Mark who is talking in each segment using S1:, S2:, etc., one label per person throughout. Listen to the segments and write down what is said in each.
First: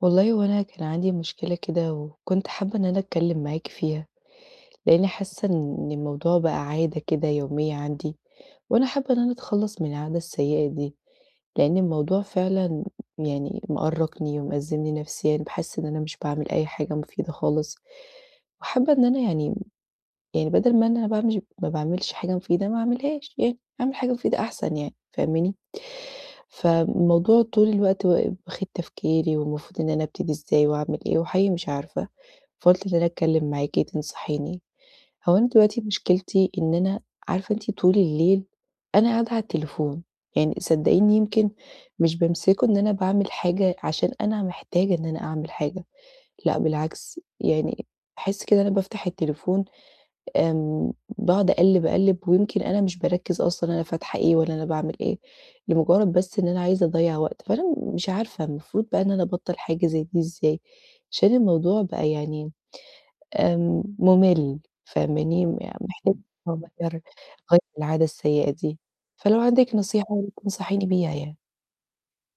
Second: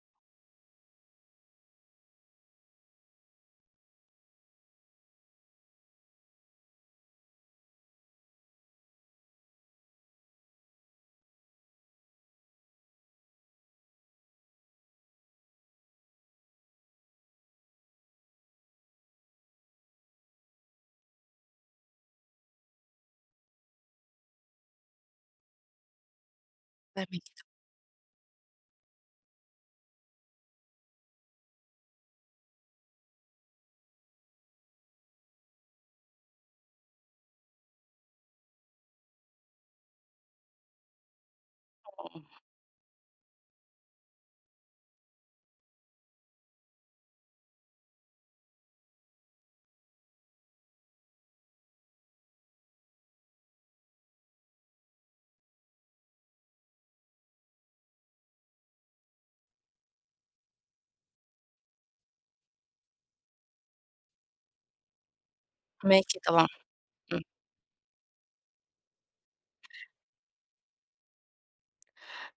S1: والله هو أنا كان عندي مشكلة كده وكنت حابة إن أنا أتكلم معاكِ فيها، لإني حاسة إن الموضوع بقى عادة كده يومية عندي، وأنا حابة إن أنا أتخلّص من العادة السيئة دي، لإن الموضوع فعلًا يعني مأرّقني ومأزّمني نفسيًا، باحس إن أنا مش باعمل أي حاجة مفيدة خالص، وحابة إن أنا يعني بدل ما أنا ما باعملش حاجة مفيدة ما أعملهاش يعني، أعمل حاجة مفيدة أحسن يعني، فاهماني؟ فالموضوع
S2: فاهماكِ،
S1: طول الوقت و واخد تفكيري، والمفروض إن أنا أبتدي إزاي وأعمل إيه، وحقيقي مش عارفة، فقُلت إن أنا أتكلم معاكِ تنصحيني. هو أنا دلوقتي مشكلتي إن أنا عارفة أنتِ طول الليل أنا قاعدة على التليفون، يعني صدقيني يمكن مش بامسكه إن أنا باعمل حاجة عشان أنا محتاجة إن أنا أعمل حاجة، لأ بالعكس، يعني باحس كده أنا بافتح التليفون آمم، باقعد أقلِّب، أقلِّب ويمكن أنا مش باركِّز أصلًا أنا فاتحة إيه والّا أنا باعمل إيه، لمجرد بس إن أنا عايزة أضيّع وقت، فأنا مش عارفة المفروض بقى إن أنا أبطّل حاجة زي دي إزاي، عشان الموضوع بقى يعني مُمِل فاهماني، يعني
S2: فاهماكِ
S1: محتاج
S2: طبعًا،
S1: أغيّر
S2: إمم،
S1: أغيّر العادة السيئة دي، فلو عندِك نصيحة ياريت تنصحيني بيها يعني.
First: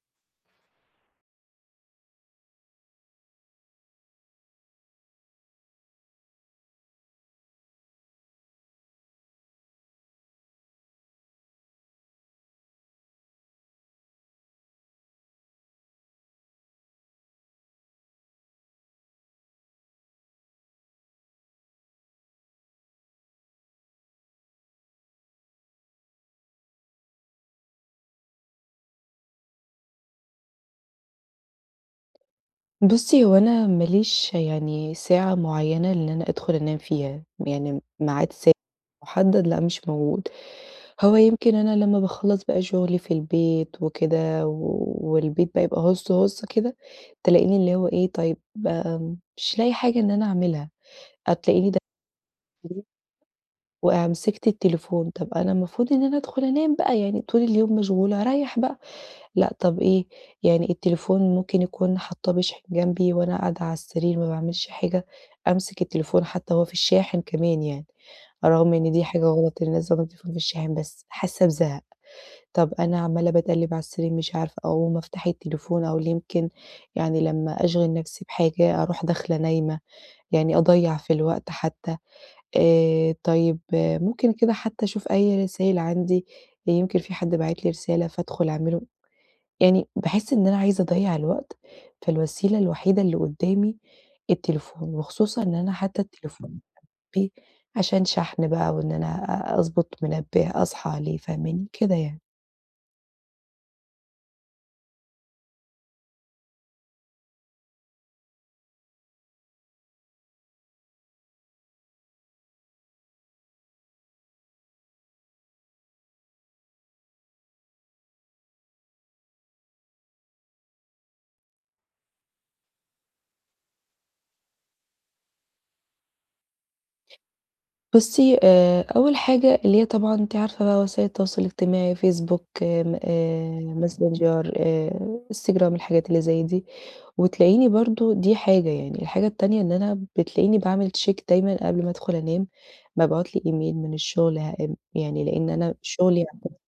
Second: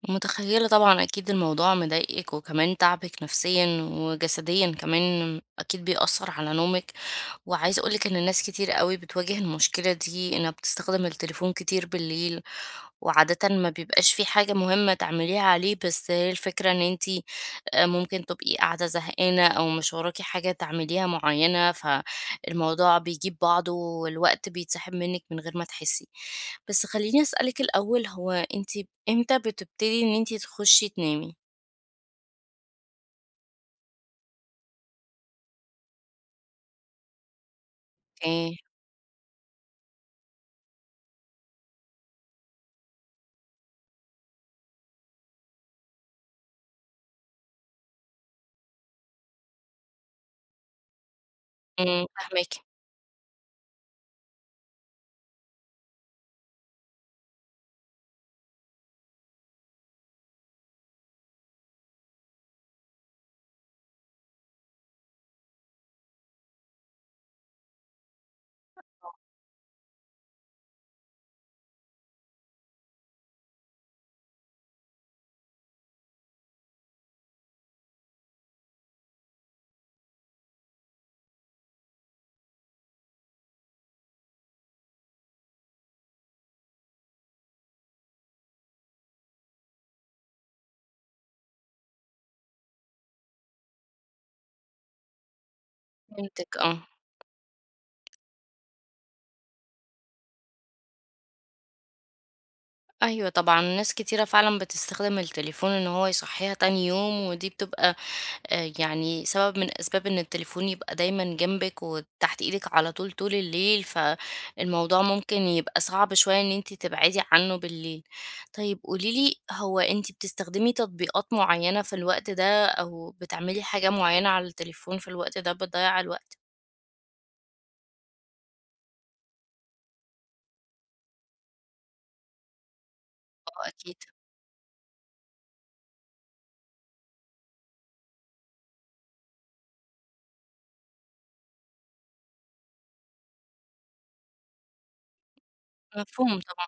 S2: متخيلة طبعًا أكيد الموضوع مضايقِك، وكمان تعبِك نفسيًا وجسديًا كمان أكيد بيأثّر على نومِك، وعايزة أقول لِك إن ناس كتير أوي بتواجه المشكلة دي، إنها بتستخدم التليفون كتير بالليل، وعادةً ما بيبقاش في حاجة مهمة تعمليها عليه، بس هي الفكرة إن أنتِ ممكن تبقي قاعدة زهقانة أو مش وراكِ حاجة تعمليها معيّنة، فالموضوع بيجيب بعضه والوقت بيتسحب منِّك من غير ما تحسي. بس خلّيني أسألِك الأول هو أنتِ إمتى بتبتدي إن أنتِ تخشي تنامي؟
S1: بُصّي، هو أنا ما ليش يعني ساعة معيّنة إن أنا أدخُل أنام فيها، يعني ميعاد ثابت
S2: إيه،
S1: محدد لأ مش موجود. هو يمكن أنا لمّا باخلّص بقى شغلي في البيت وكده، والبيت بقى يبقى هُص، هُص كده، تلاقيني اللي هو إيه، طيب، مش لاقي حاجة إن أنا أعملها، هتلاقيني
S2: إمم، فاهماكِ،
S1: دخلت وأمسكت التليفون، طب أنا المفروض إن أنا أدخل أنام بقى، يعني طول اليوم مشغولة أريّح بقى، لأ طب إيه، يعني التليفون ممكن يكون حاطاه بيشحن جنبي وأنا قاعدة على السرير ما باعملش حاجة، أمسك التليفون حتى هو في الشاحن كمان يعني، رغم إن دي حاجة غلط، الناس بتاخد التليفون في الشاحن، بس حاسة بزهق. طَب أنا عمّالة باتقلِّب على السرير مش عارفة أقوم أفتح التليفون أو يمكن يعني لمّا أشغِل نَفْسي بحاجة أروح داخلة نايمة، يعني أضيّع في الوقت حتّى. طيب، ممكن كده حتّى أشوف أي رسايل عندي، يمكن في حد باعت لي رسالة فأدخُل أعمله يعني باحس إن أنا عايزة أضيّع الوقت، فالوسيلة الوحيدة اللي قُدّامي التليفون، وخصوصًا إن أنا حتّى
S2: فهمتِك
S1: التليفون
S2: آه.
S1: بي عشان شحن بقى وإن أنا أضبط منبه أصحى عليه، فاهماني؟ كده يعني.
S2: أيوه طبعًا، ناس كتيرة فعلًا بتستخدم التليفون إن هو يصحّيها تاني يوم ودي بتبقى يعني سبب من أسباب إن التليفون يبقى دايمًا جنبِك وتحت إيدِك على طول طول الليل، فالموضوع ممكن يبقى صعب شوية إن أنتِ تبعدي عنه بالليل. طيب قولي لي، هو أنتِ بتستخدمي تطبيقات معيّنة في الوقت ده أو بتعملي حاجة معيّنة على التليفون في الوقت ده بتضيّع الوقت؟
S1: بُصّي، أول حاجة اللي هي طبعًا أنتِ عارفة بقى وسائل التواصل الاجتماعي، فيسبوك، آمم،
S2: آه أكيد،
S1: ماسنجر، إنستجرام، الحاجات اللي زي دي، وتلاقيني برضه دي حاجة يعني، الحاجة التانية إن أنا بتلاقيني باعمل check دايمًا قبل ما أدخل أنام، بابعت لي إيميل من الشغل يعني لإن أنا شغلي
S2: مفهوم طبعًا،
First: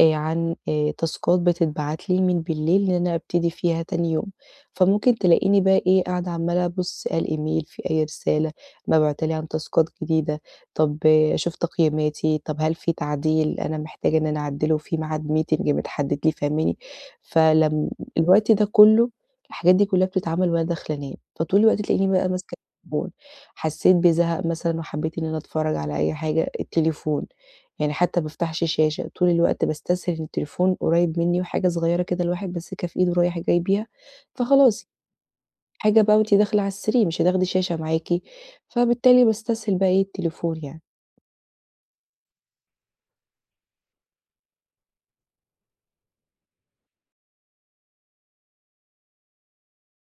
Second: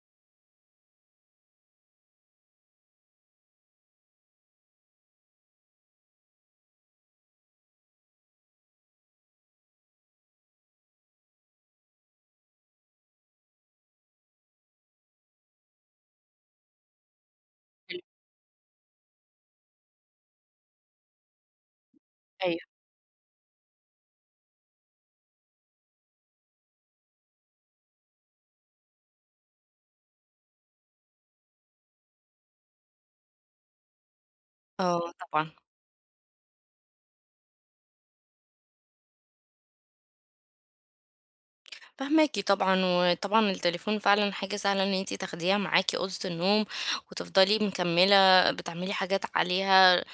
S1: عن تاسكات بتتبعت لي من بالليل إن أنا أبتدي فيها تاني يوم، فممكن تلاقيني بقى إيه، قاعدة عمّالة أبُص على الإيميل في أي رسالة مبعوتة لي عن تاسكات جديدة، طب، أشوف تقييماتي، طب هل في تعديل أنا محتاجة إن أنا أعدّله، في ميعاد meeting متحدد لي فاهماني؟ فلم
S2: حلو،
S1: الوقت ده كُلّه الحاجات دي كُلّها بتتعمل وأنا داخلة أنام، فطول الوقت تلاقيني بقى ماسكة
S2: أيوه،
S1: التليفون، حسّيت بزهق مثلًا وحبّيت إن أنا أتفرّج على أي حاجة، التليفون. يعني حتى ما بافتحش شاشة، طول الوقت باستسهل التليفون قريب منّي وحاجة صغيّرة كده الواحد ماسكها في إيده رايح جاي بيها، فخلاص
S2: آه طبعًا،
S1: حاجة بقى وأنتِ داخلة على السرير مش هتاخدي شاشة معاكِ، فبالتالي باستسهل بقى إيه التليفون يعني.
S2: فاهماكِ طبعًا، وطبعًا التليفون فعلًا حاجة سهلة إن أنتِ تاخديها معاكِ أوضة النوم وتفضلي مكمّلة بتعملي حاجات عليها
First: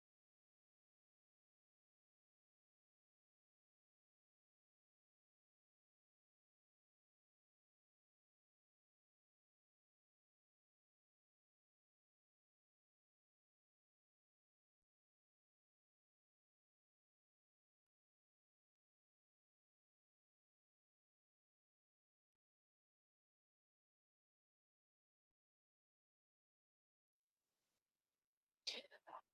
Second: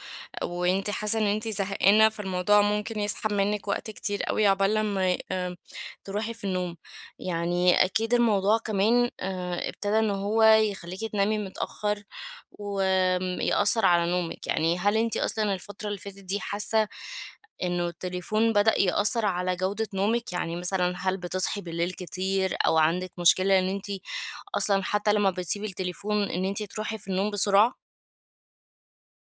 S2: وأنتِ حاسة إن أنتِ زهقانة، فالموضوع ممكن يسحب منِّك وقت كتير أوي عقبال لمّا تروحي في النوم. يعني أكيد الموضوع كمان ابتدى إن هو يخلّيكِ تنامي متأخّر وآمم يأثّر على نومِك. يعني هل أنتِ أصلًا الفترة اللي فاتت دي حاسة إنه التليفون بدأ يأثّر على جودة نومِك؟ يعني مثلًا هل بتصحي بالليل كتير أو عندِك مشكلة إن أنتِ أصلًا حتى لمّا بتسيبي التليفون إن أنتِ تروحي في النوم بسرعة؟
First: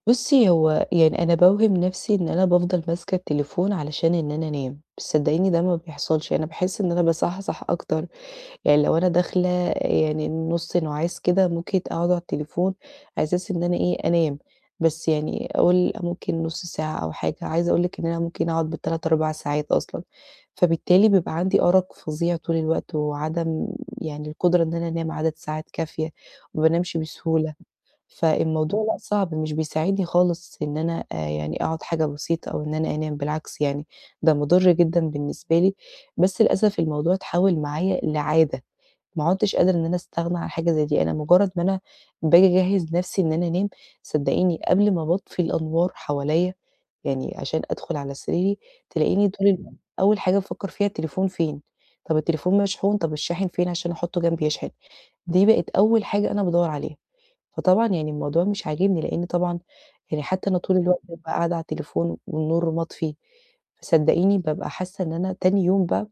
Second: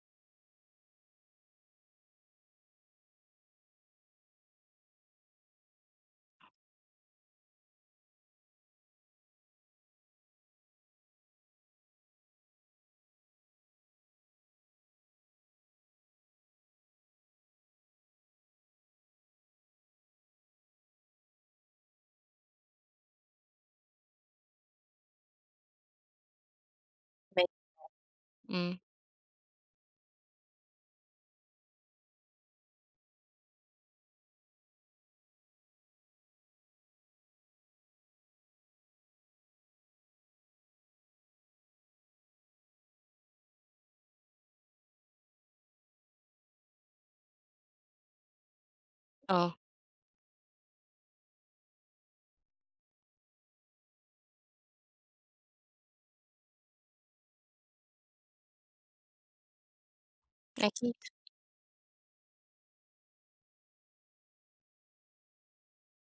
S1: بُصّي هو يعني أنا باوهم نفْسي إن أنا بافضل ماسكة التليفون علشان إن أنا أنام، بس صدّقيني ده ما بيحصلش، أنا باحس إن أنا باصحصح أكتر. يعني لو أنا داخلة يعني نُص نُعاس كده ممكن أقعد على التليفون على أساس إن أنا إيه، أنام، بس يعني أقول ممكن نُص ساعة أو حاجة، عايزة أقول لِك إن أنا ممكن أقعد بال3، 4 ساعات أصلًا، فبالتالي بيبقى عندي أرق فظيع طول الوقت وعدم يعني القدرة إن أنا أنام عدد ساعات كافية، ما بانامش
S2: فاهماكِ.
S1: بسهولة،
S2: إمم،
S1: فالموضوع لأ صعب مش بيساعدني خالص إن أنا يعني أقعد حاجة بسيطة أو إن أنا أنام، بالعكس يعني ده مُضر جدًا بالنسبة لي، بس للأسف الموضوع اتحوّل معايا لعادة. ما عُدتش قادرة إن أنا أستغنى عن حاجة زي دي، أنا مجرّد ما أنا باجي أجهّز نَفْسي إن أنا أنام، صدّقيني قبل ما باطفي الأنوار حواليّا، يعني عشان أدخُل على سريري، تلاقيني طول
S2: آه،
S1: اليوم أول حاجة بافكّر فيها التليفون فين، طَب التليفون مشحون، طَب الشاحن فين عشان أحُطّه جنبي يشحن، دي بقت أول حاجة أنا بادوّر عليها، فطبعًا يعني الموضوع مش عاجبني لإن طبعًا يعني حتّى أنا طول
S2: أكيد.
S1: الوقت بابقى قاعدة على التليفون والنور مطفي، فصدّقيني بابقى حاسّة إن أنا تاني يوم بقى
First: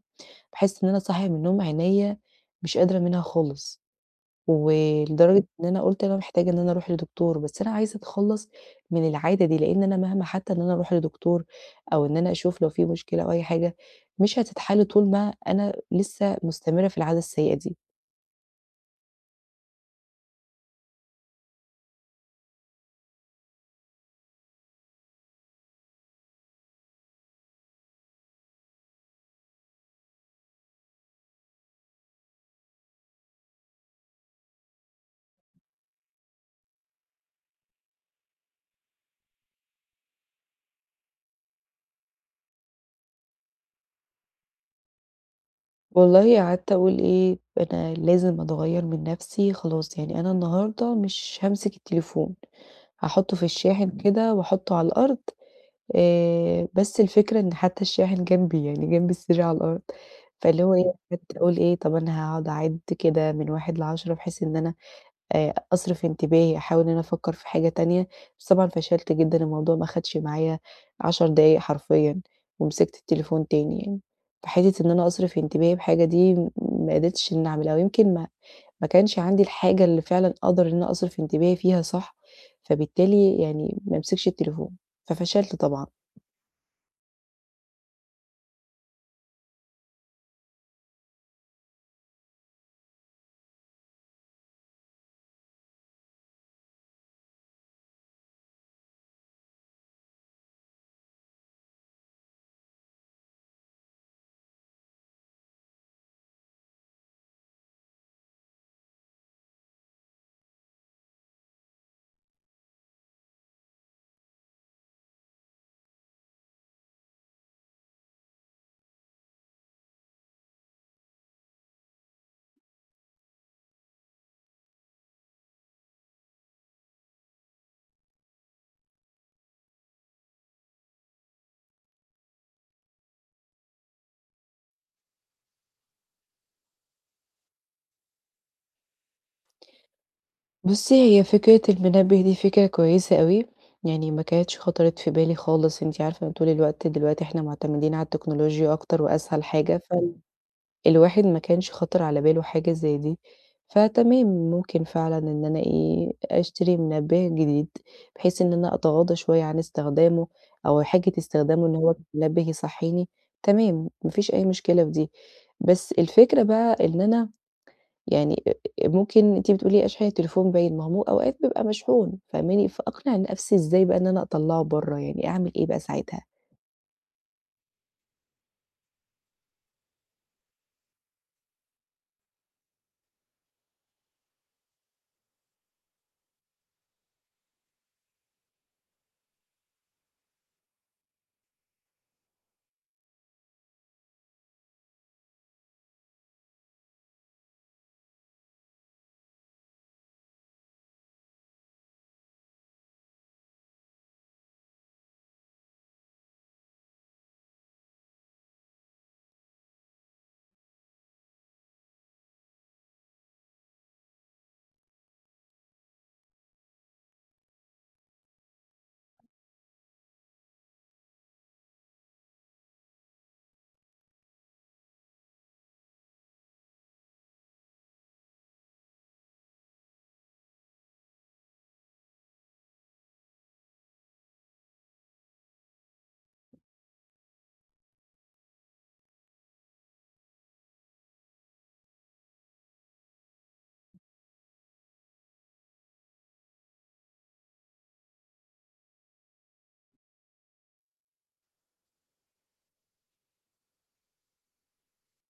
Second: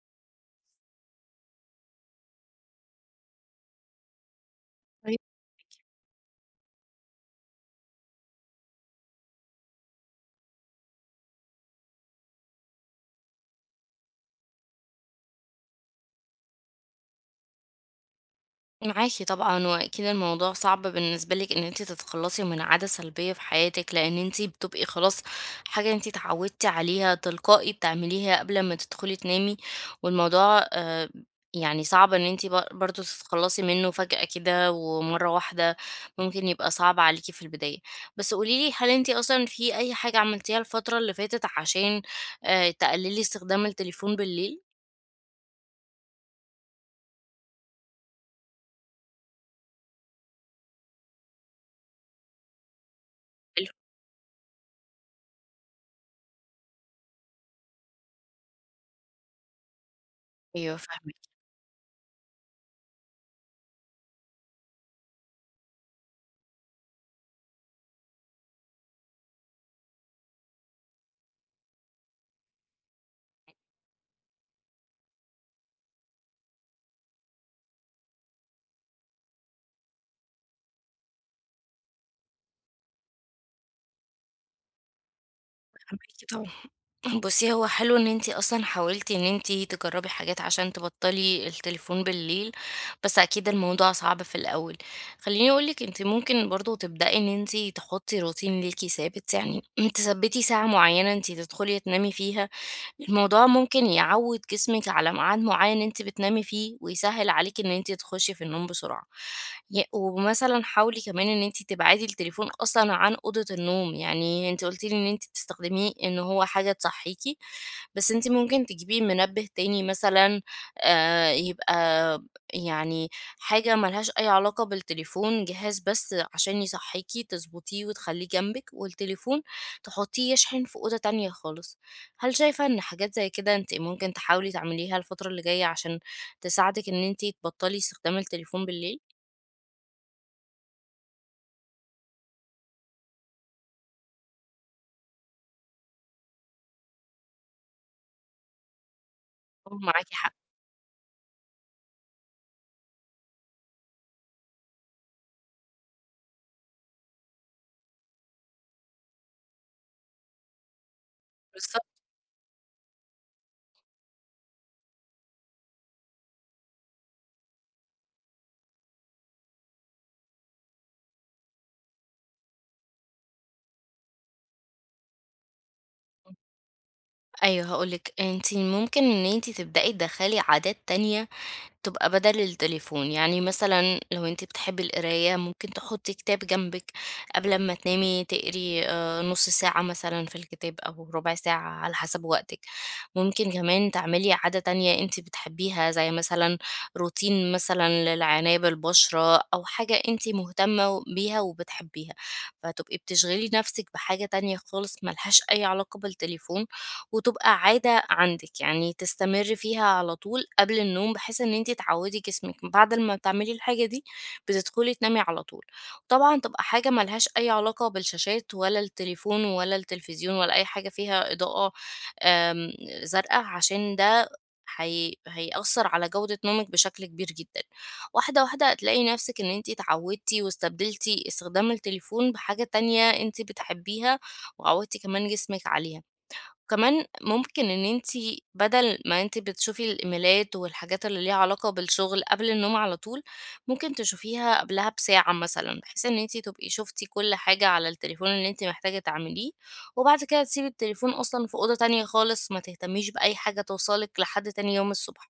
S1: باحس إن أنا صاحية من النوم عينيّا مش قادرة منها خالص، ولدرجة إن أنا قُلت أنا محتاجة إن أنا أروح لدكتور، بس أنا عايزة أتخلّص من العادة دي، لإن أنا مهما حتى إن أنا أروح لدكتور أو إن أنا أشوف لو في مشكلة أو أي حاجة، مش هتتحل طول ما أنا لسه مستمرة في العادة السيئة دي.
S2: معاكِ طبعًا، وأكيد الموضوع صعب بالنسبة لِك إن أنتِ تتخلّصي من عادة سلبية في حياتِك، لإن أنتِ بتبقي خلاص حاجة أنتِ اتعودتِ عليها تلقائي بتعمليها قبل ما تدخلي تنامي، والموضوع يعني صعب إن أنتِ برضه تتخلّصي منه فجأة كده ومرّة واحدة، ممكن يبقى صعب عليكِ في البداية. بس قولي لي هل أنتِ أصلًا في أي حاجة عملتيها الفترة اللي فاتت عشان تقلّلي استخدام التليفون بالليل؟
S1: والله قعدت أقول إيه، أنا لازم أتغيّر من نَفْسي خلاص، يعني أنا النهارده مش هامسك التليفون، هاحطه في
S2: حلو،
S1: الشاحن كده وأحطه على الأرض، بس الفكرة إن حتى الشاحن جنبي، يعني جنب السرير على الأرض، فاللي هو
S2: أيوه
S1: إيه،
S2: فاهماكِ،
S1: قعدت أقول إيه، طَب أنا هاقعد أعِد كده من 1 ل10 بحيث إن أنا، أصرف انتباهي، أحاول إن أنا أفكّر في حاجة تانية، بس طبعًا فشلت جدًا، الموضوع ما خدش معايا 10 دقايق حرفيًا، ومسكت التليفون تاني يعني، فحتّة إن أنا أصرف انتباهي بحاجة دي ما قدرتش إن أنا أعملها، ويمكن ما كانش عندي الحاجة اللي فعلًا أقدر إن أنا أصرف انتباهي فيها صح، فبالتالي يعني ما امسكش التليفون، ففشلت طبعًا.
S2: فاهماكِ طبعًا. بُصّي، هو حلو إن أنتِ أصلًا حاولتِ إن أنتِ تجرّبي حاجات عشان تبطّلي التليفون بالليل، بس أكيد الموضوع صعب في الأول. خلّيني أقول لِك أنتِ ممكن برضه تبدئي إن أنتِ تحُطّي روتين ليكِ ثابت، يعني تثبّتي ساعة معيّنة أنتِ تدخُلي تنامي فيها الموضوع ممكن يعوِّد جسمِك على ميعاد معيّن أنتِ بتنامي فيه، ويسهِّل عليكِ إن أنتِ تخشي في النوم بسرعة. ومثلًا حاولي كمان إن أنتِ تبعدي التليفون أصلًا عن أوضة النوم، يعني أنتِ قُلتِ لي إن أنتِ بتستخدميه إن هو حاجة تصحّيكِ، بس أنتِ ممكن تجيبي منبه تاني مثلًا يبقى يعني حاجة ما لهاش أي علاقة بالتليفون، جهاز بس عشان يصحّيكِ تضبطيه وتخلّيه جنبِك، والتليفون تحطّيه يشحن في أوضة تانية خالص. هل شايفة إن حاجات زي كده أنتِ ممكن تحاولي تعمليها الفترة اللي جاية عشان تساعدِك إن أنتِ تبطّلي استخدام التليفون بالليل؟
S1: بُصّي، هي فكرة المنبه دي فكرة كويسة أوي، يعني ما كانتش خطرت في بالي خالص، أنتِ عارفة ان طول الوقت دلوقتي إحنا معتمدين على التكنولوجيا أكتر وأسهل
S2: آه،
S1: حاجة،
S2: معاكِ حق،
S1: فالواحد ما كانش خاطر على باله حاجة زي دي، فتمام ممكن فعلًا إن أنا إيه، أشتري منبه جديد، بحيث إن أنا أتغاضى شوية عن استخدامه أو حاجة استخدامه إن هو
S2: بالضبط.
S1: منبه يصحيني، تمام ما فيش أي مشكلة في دي، بس الفكرة بقى إن أنا يعني أ أ ممكن أنتِ بتقولي أشحن التليفون باين، ما هو أوقات بيبقى مشحون فاهماني، فأقنع نفسي إزاي بقى إن أنا أطلّعه برّه، يعني أعمل إيه بقى ساعتها؟
S2: أيوه هاقول لِك، أنتِ ممكن إن أنتِ تبدئي تدخّلي عادات تانية تبقى بدل التليفون يعني مثلا لو انت بتحبي القراية ممكن تحطي كتاب جنبك قبل ما تنامي تقري آه، نص ساعة مثلا في الكتاب أو ربع ساعة على حسب وقتك ممكن كمان تعملي عادة تانية انت بتحبيها زي مثلا روتين مثلا للعناية بالبشرة أو حاجة انت مهتمة بيها وبتحبيها فتبقي بتشغلي نفسك بحاجة تانية خالص ملهاش أي علاقة بالتليفون وتبقى عادة عندِك، يعني تستمري فيها على طول قبل النوم بحيث إن أنتِ تعودي جسمِك، بعد ما بتعملي الحاجة دي بتدخلي تنامي على طول. طبعًا تبقى حاجة ما لهاش أي علاقة بالشاشات ولا التليفون ولا التلفزيون ولا أي حاجة فيها إضاءة آمم زرقا، عشان ده هي هيأثّر على جودة نومِك بشكل كبير جدًا. واحدة، واحدة هتلاقي نفسِك إن أنتِ اتعودتِ واستبدلتِ استخدام التليفون بحاجة تانية أنتِ بتحبيها وعودتِ كمان جسمِك عليها. كمان ممكن إن أنتِ بدل ما أنتِ بتشوفي الإيميلات والحاجات اللي ليها علاقة بالشغل قبل النوم على طول، ممكن تشوفيها قبلها بساعة مثلًا، بحيث إن أنتِ تبقي شُفتِ كل حاجة على التليفون اللي أنتِ محتاجة تعمليه، وبعد كده تسيبي التليفون أصلًا في أوضة تانية خالص، ما تهتميش بأي حاجة توصلِك لحد تاني يوم الصبح.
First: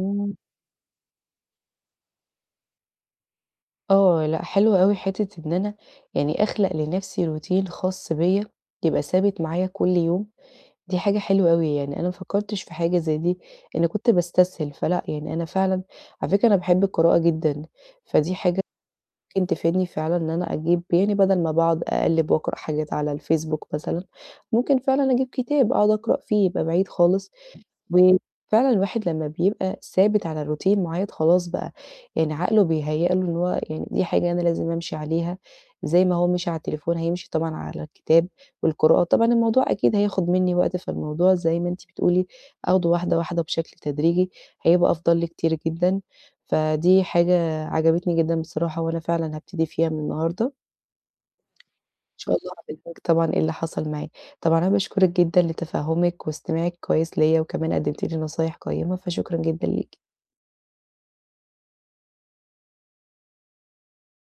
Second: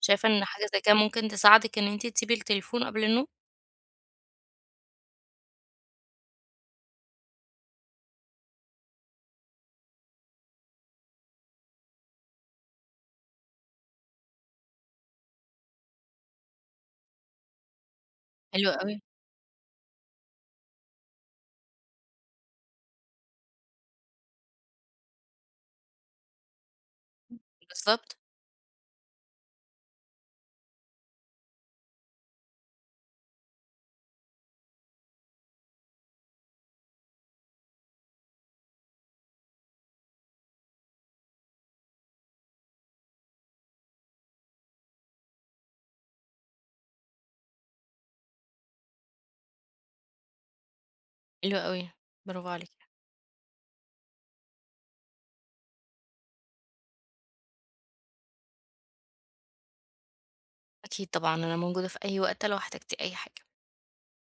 S2: شايفة إن حاجة زي كده ممكن تساعدِك إن أنتِ تسيبي التليفون قبل النوم؟
S1: آه، لأ حلو أوي حتّة إن أنا يعني أخلق لنفسي روتين خاص بيّا يبقى ثابت معايا كل يوم، دي حاجة حلوة أوي يعني، أنا ما فكّرتش في حاجة زي دي، أنا كنت باستسهل، فلأ يعني أنا فعلًا على فكرة أنا باحب القراءة جدًا، فدي حاجة
S2: حلو أوي،
S1: ممكن تفيدني فعلًا إن أنا أجيب يعني بدل ما باقعد أقلِّب وأقرأ حاجات على الفيسبوك مثلًا، ممكن فعلًا أجيب كتاب أقعد أقرأ فيه، يبقى بعيد خالص
S2: بالضبط،
S1: وفعلًا الواحد لمّا بيبقى ثابت على routine معيّن خلاص بقى، يعني عقله بيهيأ له إن هو يعني دي حاجة أنا لازم أمشي عليها، زي ما هو مشي على التليفون هيمشي طبعًا على الكتاب والقراءة، طبعًا الموضوع أكيد هياخد منّي وقت، فالموضوع زي ما أنتِ بتقولي آخده واحدة، واحدة بشكل تدريجي، هيبقى أفضل لي كتير جدًا، فدي حاجة عجبتني جدًا بصراحة وأنا فعلًا هابتدي فيها من النهارده.
S2: حلو أوي،
S1: إن شاء
S2: برافو
S1: الله هاحكي
S2: عليكِ.
S1: لِك طبعًا إيه اللي حصل معايا. طبعًا أنا باشكرِك جدًا لتفهُّمِك واستماعِك كويس ليّا، وكمان قدّمتِ لي نصايح قيّمة، فشكرًا جدًا ليكِ.
S2: أكيد طبعًا، أنا موجودة في أي وقت لو احتجتِ أي حاجة.